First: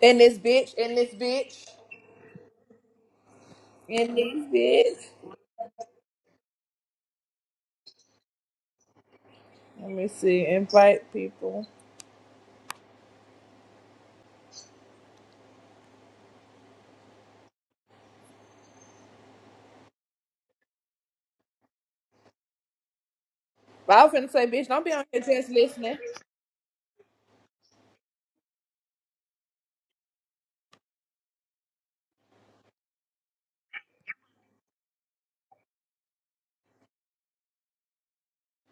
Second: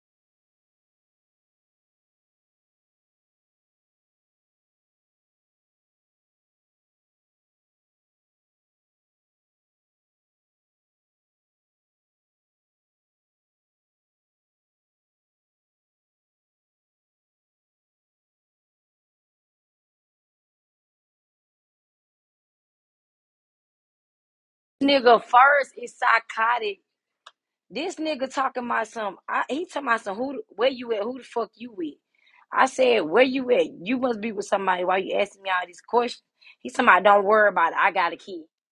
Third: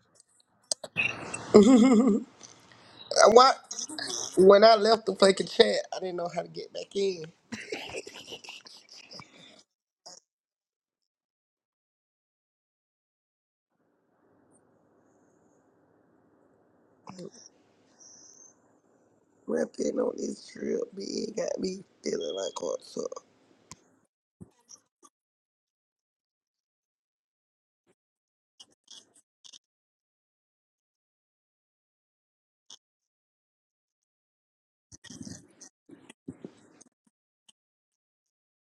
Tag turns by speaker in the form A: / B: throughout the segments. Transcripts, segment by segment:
A: In this bitch, in this bitch,
B: Why,
A: in this
B: when I
A: bitch.
B: left the fucking chat, I didn't know how to get back in.
A: Let me see. Invite people.
B: Rapping on this trip, bitch, got me feeling like what's up.
A: I was finna say, bitch, don't be on here
C: nigga
A: just
C: first is
A: listening.
C: psychotic. This nigga talking about some. I, he talking about some. Who? Where you at? Who the fuck you with? I said, where you at? You must be with somebody. Why you asking me all these questions? He talking about, don't worry about it. I got a kid.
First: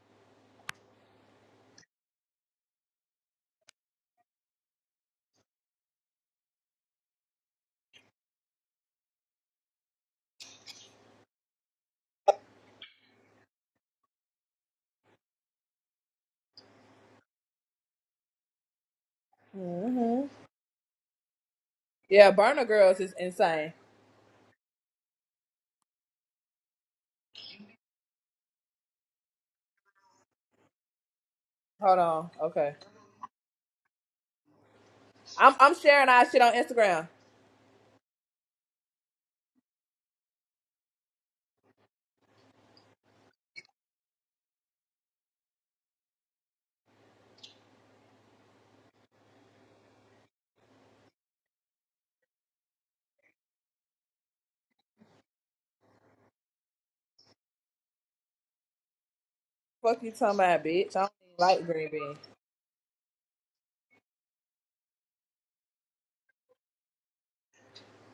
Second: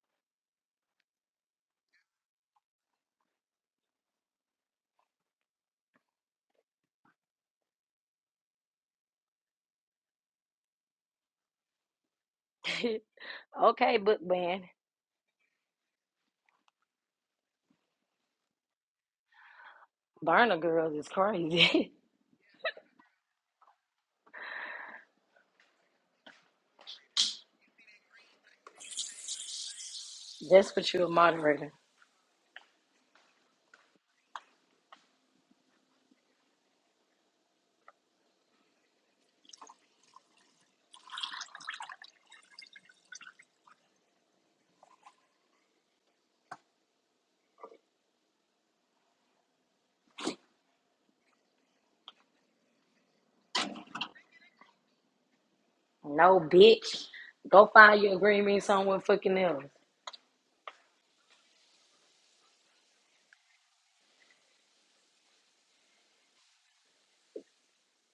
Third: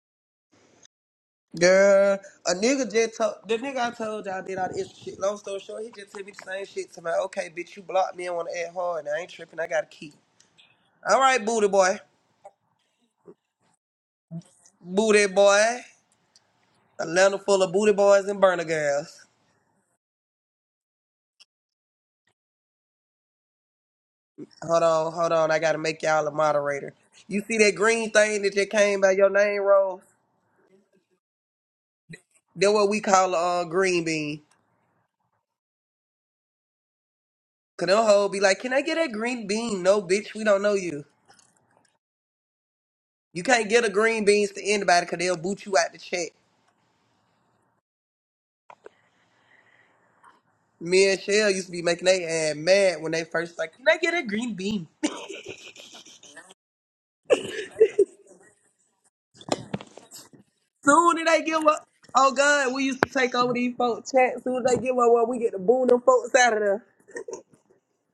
B: Girl, a nigga just told, the nigga I told shit, like, he just said, me, like, okay, bitch, you blocked me and want to add hard, got a key. All right, boy.
C: okay, book man.
B: Booty boy. Yes.
A: hmm
C: Burner girls is crazy.
A: Yeah, burner girls is insane.
B: Hold on, I got to make y'all a moderator. You see anything name Rose?
C: That's what you a moderator.
A: Hold on.
B: They're
A: Okay.
B: what we call a uh, green bean.
A: I'm I'm sharing our shit on Instagram.
B: Cause them hoe be like, can I get that green bean? No, bitch, we don't know you. You can't get a green beans to anybody because they'll boot you out the chat. Me and Shell used to be making they ass mad when they first like, can they get a green bean?
C: No, bitch. Go find your green bean somewhere fucking else.
A: Fuck you talking about, bitch. I don't
B: Soon as
A: even
B: they get
A: like
B: one,
A: green bean.
B: oh God, we used to take over these folks chat. Soon as they get one, well, we get to boon them folks out of there.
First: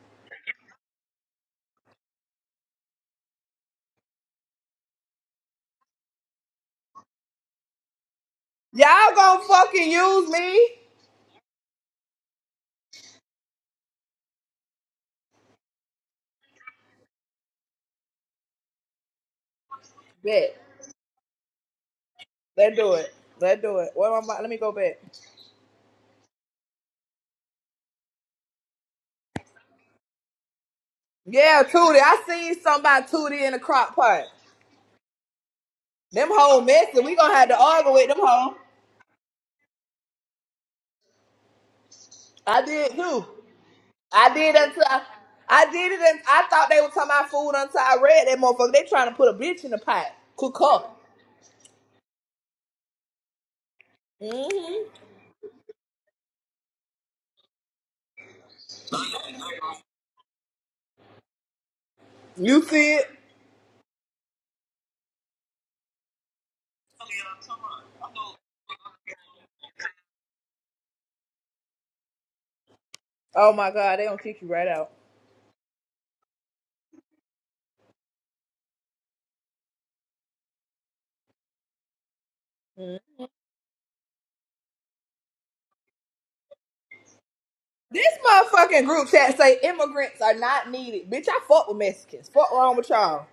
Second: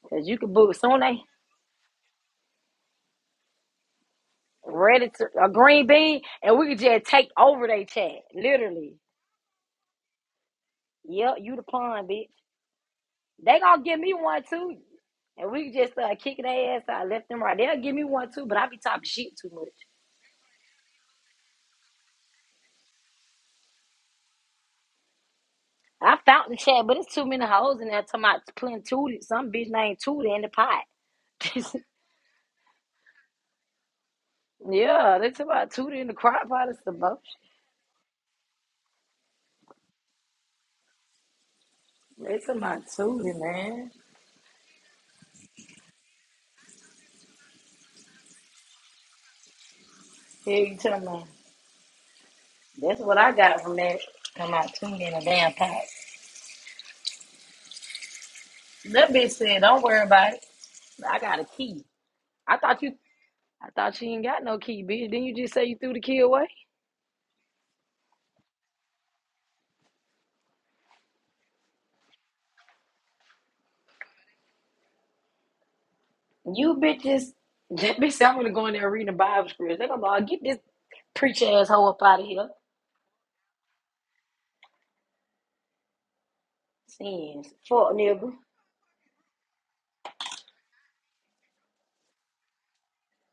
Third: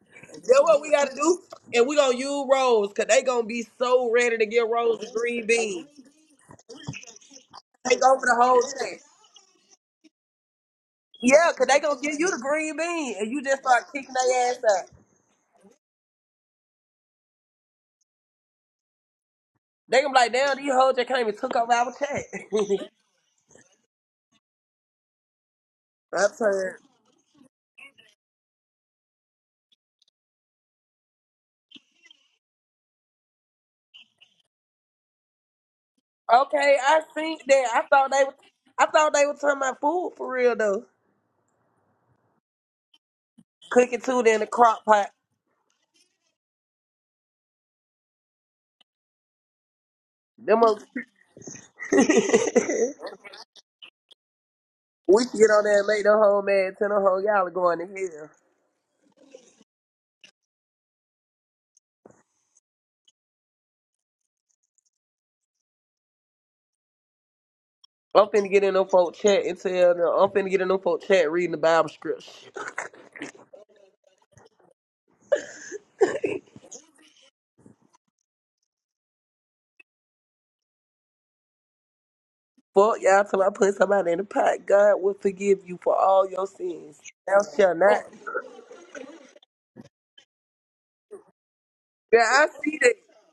C: Cause you can
B: That's
C: book
B: what we
C: soon
B: gotta
C: they
B: do. And we gonna use Rose, cause they gonna be so ready to get Rose
C: ready
B: a
C: to
B: green
C: a green
B: bean.
C: bean and we could just take over their
B: Take
C: chat.
B: over the whole
C: Literally.
B: chat.
A: Y'all gonna fucking use me?
C: Yep,
B: Yeah,
C: you the
B: cause they gonna
C: pawn,
B: give
C: bitch.
B: you the green bean and you
C: They
B: just
C: gonna
B: start
C: give me
B: kicking
C: one
B: their ass
C: too.
B: out.
C: And we can just uh, kicking their ass out left and right. They'll give me one too, but I be talking shit too much.
B: They gonna be like, damn,
A: Bet.
B: these hoes just came and took over our chat.
A: Let's do it. Let's do it. What am I? Let me go back.
C: I
B: I'm
C: fountain
B: tired.
C: chat, but it's too many hoes in there talking about playing Tootie. Some bitch named Tootie in the pot.
A: Yeah, Tootie. I seen somebody Tootie in the crock pot.
C: yeah, they talking about Tootie in the
A: Them
C: crock
A: whole
C: pot.
B: Okay,
C: It's the
A: messy.
B: I
A: We
C: bullshit.
A: gonna
B: think
A: have to
B: that. I
A: argue with
B: thought
A: them
B: they was
A: hoe.
B: I thought they were talking about food for real though.
C: They talking
A: I
C: about
A: did too.
C: Tootie, man.
B: Cooking too
A: I
B: in the
A: did until
B: crock
A: I,
B: pot.
A: I did it, and I thought they were talking about food until I read that motherfucker. They trying to put a bitch in the pot. Cook
B: Them
C: Here you
B: mother-
C: tell
A: up.
C: me.
B: we should
C: That's what I got from that.
A: hmm
C: Talking about Tootie in a
B: get
C: damn
B: on there
C: pot.
B: and make the whole man tell the whole y'all are going to hell.
C: That bitch said, don't worry about it. I got a key. I
A: You
C: thought you
A: see it?
C: I thought she ain't got no key, bitch. Didn't you just say you threw the key away?
B: I'm finna get in them folk chat and tell them I'm finna get in them folk chat reading the Bible scripture.
A: Oh my god, they gonna kick you right out.
C: You bitches, that bitch, said, I'm gonna go in there reading the Bible scripts. They're gonna be like, get this preach asshole up out of here.
B: Fuck y'all till I put somebody in the pot. God will forgive you for all your sins. Thou
C: Sins.
B: shall
C: Fuck
B: not.
A: This
C: nigga.
A: motherfucking group chat say immigrants are not needed. Bitch, I fuck with
B: Yeah,
A: Mexicans.
B: I
A: Fuck wrong
B: see
A: with
B: that.
A: y'all.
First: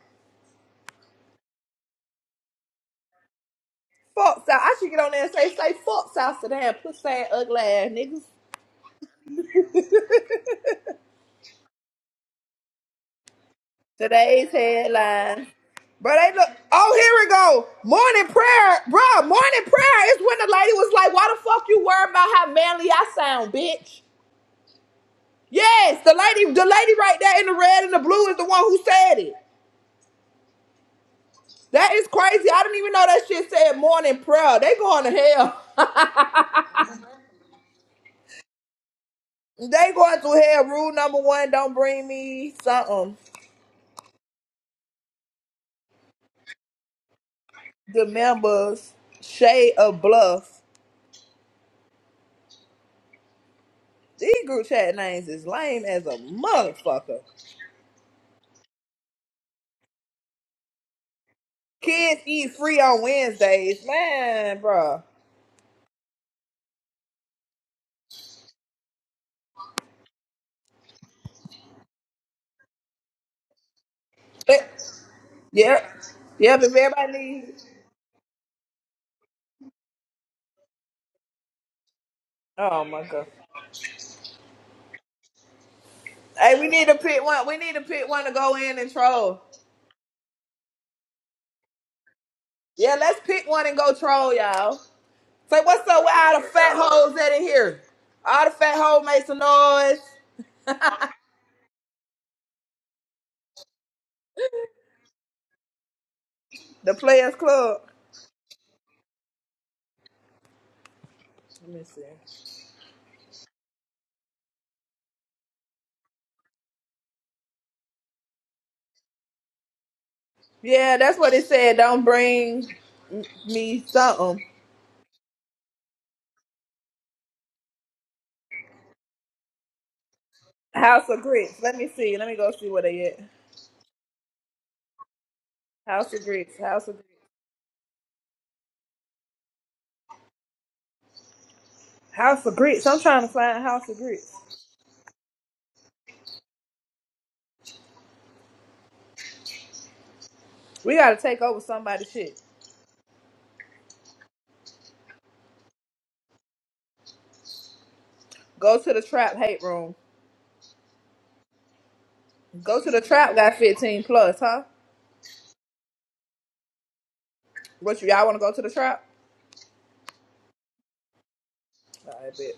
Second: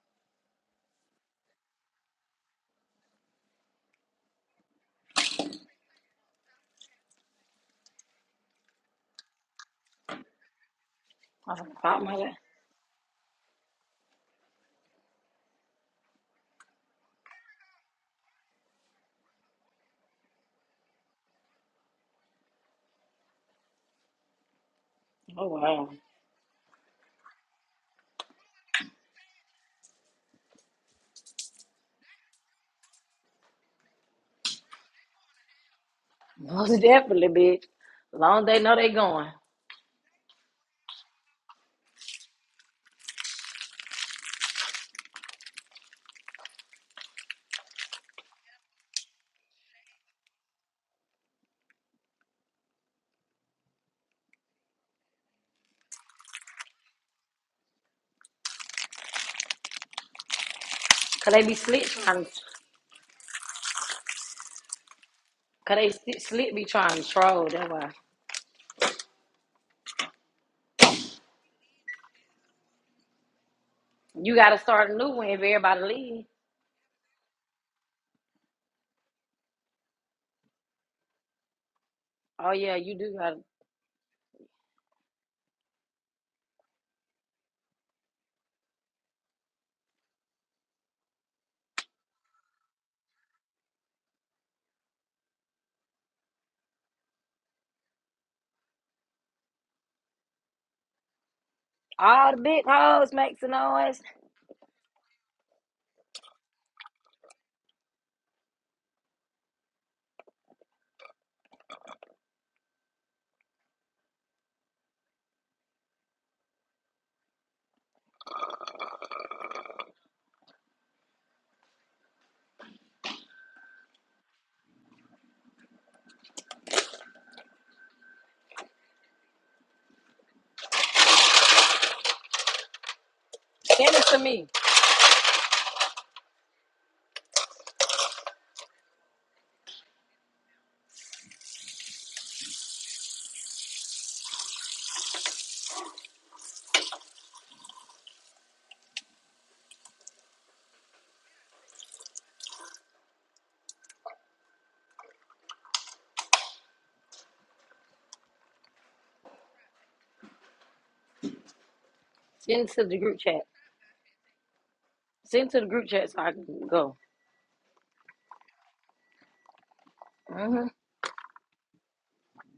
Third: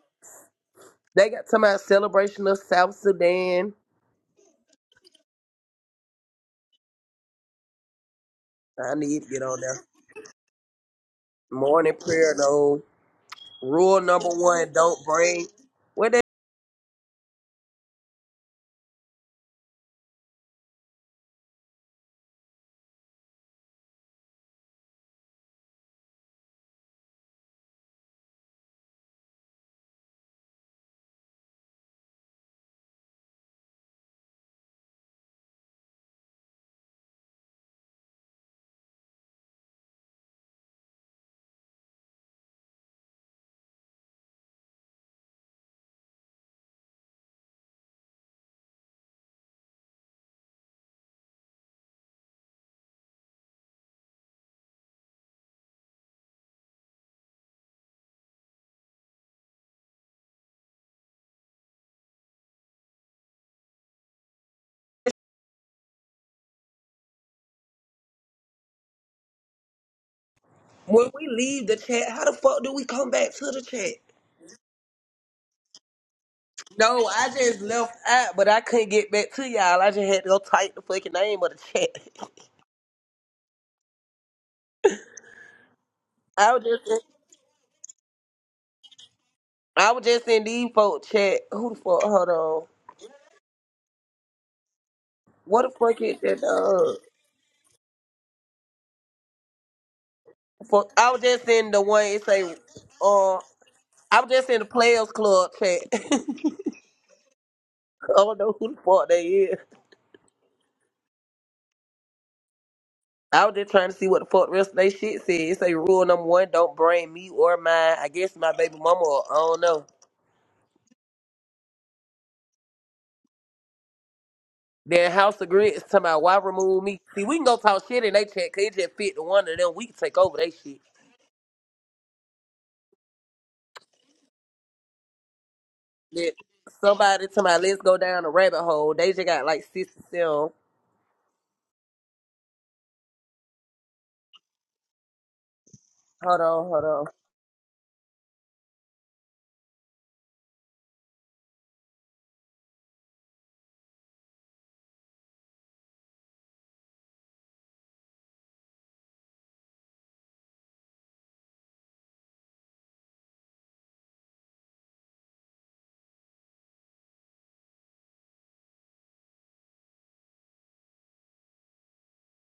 B: They got talking about celebration of South Sudan.
A: Fuck South. I should get on there and say, say fuck South Sudan, pussy ass, ugly ass niggas.
B: I need to get on there.
C: I'm gonna
B: Morning
C: pop my ass.
B: prayer though. Rule number
A: Today's
B: one: Don't bring.
A: headline.
B: When
A: Bro,
B: they,
A: they look. Oh, here we go. Morning prayer, bro. Morning prayer is when the lady was like, "Why the fuck you worry about how manly I sound, bitch?"
C: Oh wow.
A: Yes, the lady, the lady right there in the red and the blue is the one who said it. That is crazy. I didn't even know that shit said morning prayer. They going to hell.
C: Most definitely, bitch. Long as they know they going.
A: they going to hell. Rule number one: Don't bring me something. The members shade of bluff. These group chat names is lame as a motherfucker.
C: Cause they be slick
A: Kids
C: trying to,
A: eat free on Wednesdays, man, bro.
C: cause they sli- slick be trying to troll, that's why.
B: when we leave the chat, how the fuck do we come back to the chat?
C: You gotta
A: But,
C: start a new one if everybody
A: yep,
C: leave.
A: yep. If
B: No,
A: everybody
B: I just
A: needs,
B: left out, but I couldn't get back to y'all. I just had to go type the fucking name of the chat.
C: Oh yeah,
A: oh
C: you
A: my
C: do
A: god.
C: gotta
B: I
A: Hey,
B: was
A: we
B: just,
A: need to
B: in,
A: pick one. We need to pick one to go in and troll.
B: I was just in these folk chat. Who the fuck? Hold on.
A: Yeah, let's pick one and go troll, y'all. Say
B: What the
A: what's
B: fuck
A: up with
B: is
A: all
B: that?
A: the fat
B: Uh,
A: hoes that in here? All the fat hoes make some noise.
B: fuck, I was just in the one. It
C: all the
B: say,
C: big hoes
B: uh,
C: makes a noise.
B: I was just in the Players Club chat. I
A: The Players Club.
B: don't know who the fuck they is.
A: Let me see.
B: I was just trying to see what the fuck the rest of they shit said. It say rule number one, don't bring me or mine. I guess my baby mama or I don't know.
A: Yeah, that's what it said. Don't bring me something.
B: Then House of Grits talking about why remove me. See, we can go talk shit in they chat, cause it just fit to one of them. We can take over they shit.
A: House of Grits. Let me see. Let me go see where they at.
C: Send it to me.
A: House of
B: Let
A: Grits. House of Grits.
B: somebody to my let's go down the rabbit hole. They just got like six to seven.
A: House of Grits. I'm trying to find House of Grits.
B: Hold on, hold on.
A: We gotta take over somebody's shit. Go to the trap hate room.
C: Send it
A: Go
C: to
A: to
C: the
A: the
C: group
A: trap.
C: chat.
A: Got 15 plus, huh?
C: Send to the group chat so I can go.
A: What you y'all want to go to the trap?
C: hmm
A: I bet.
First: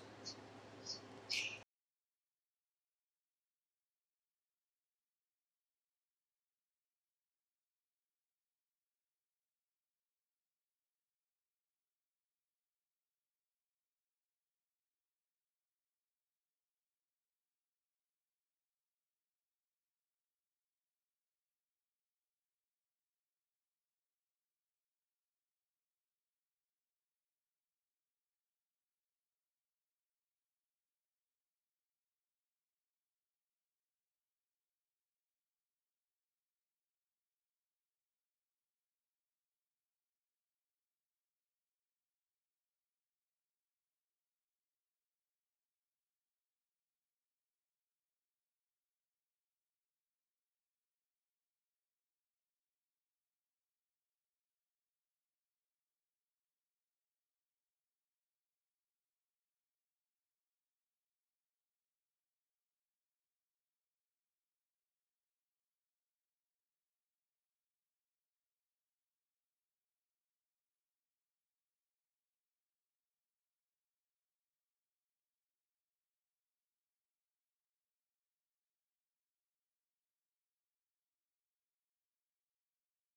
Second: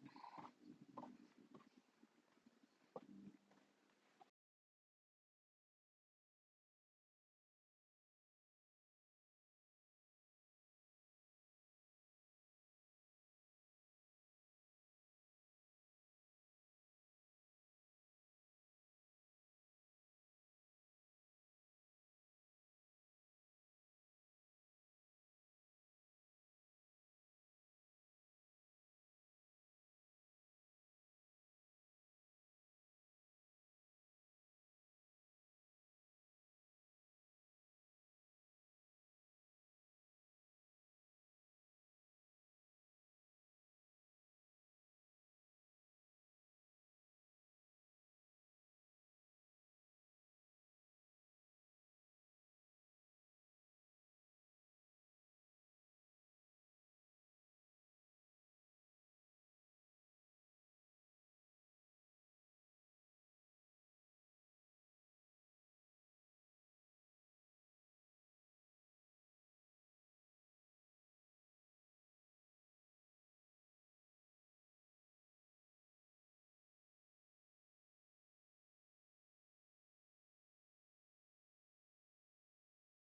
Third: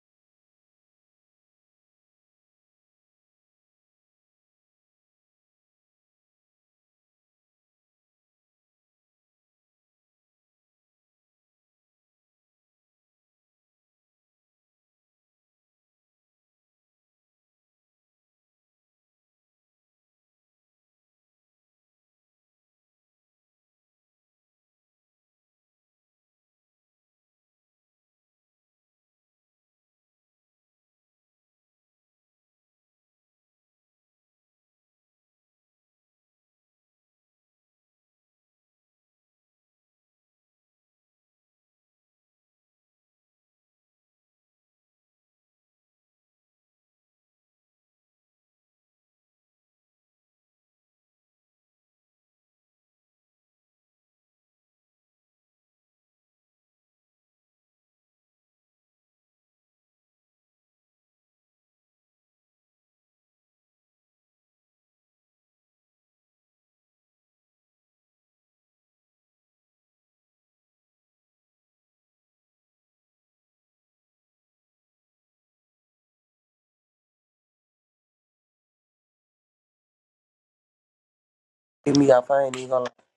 B: Give me off, I ain't even gonna lie.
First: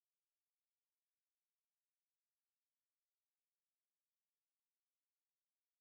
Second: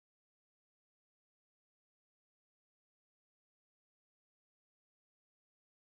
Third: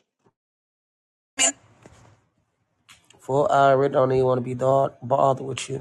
B: Full I already don't even wanna be dog bothered with you.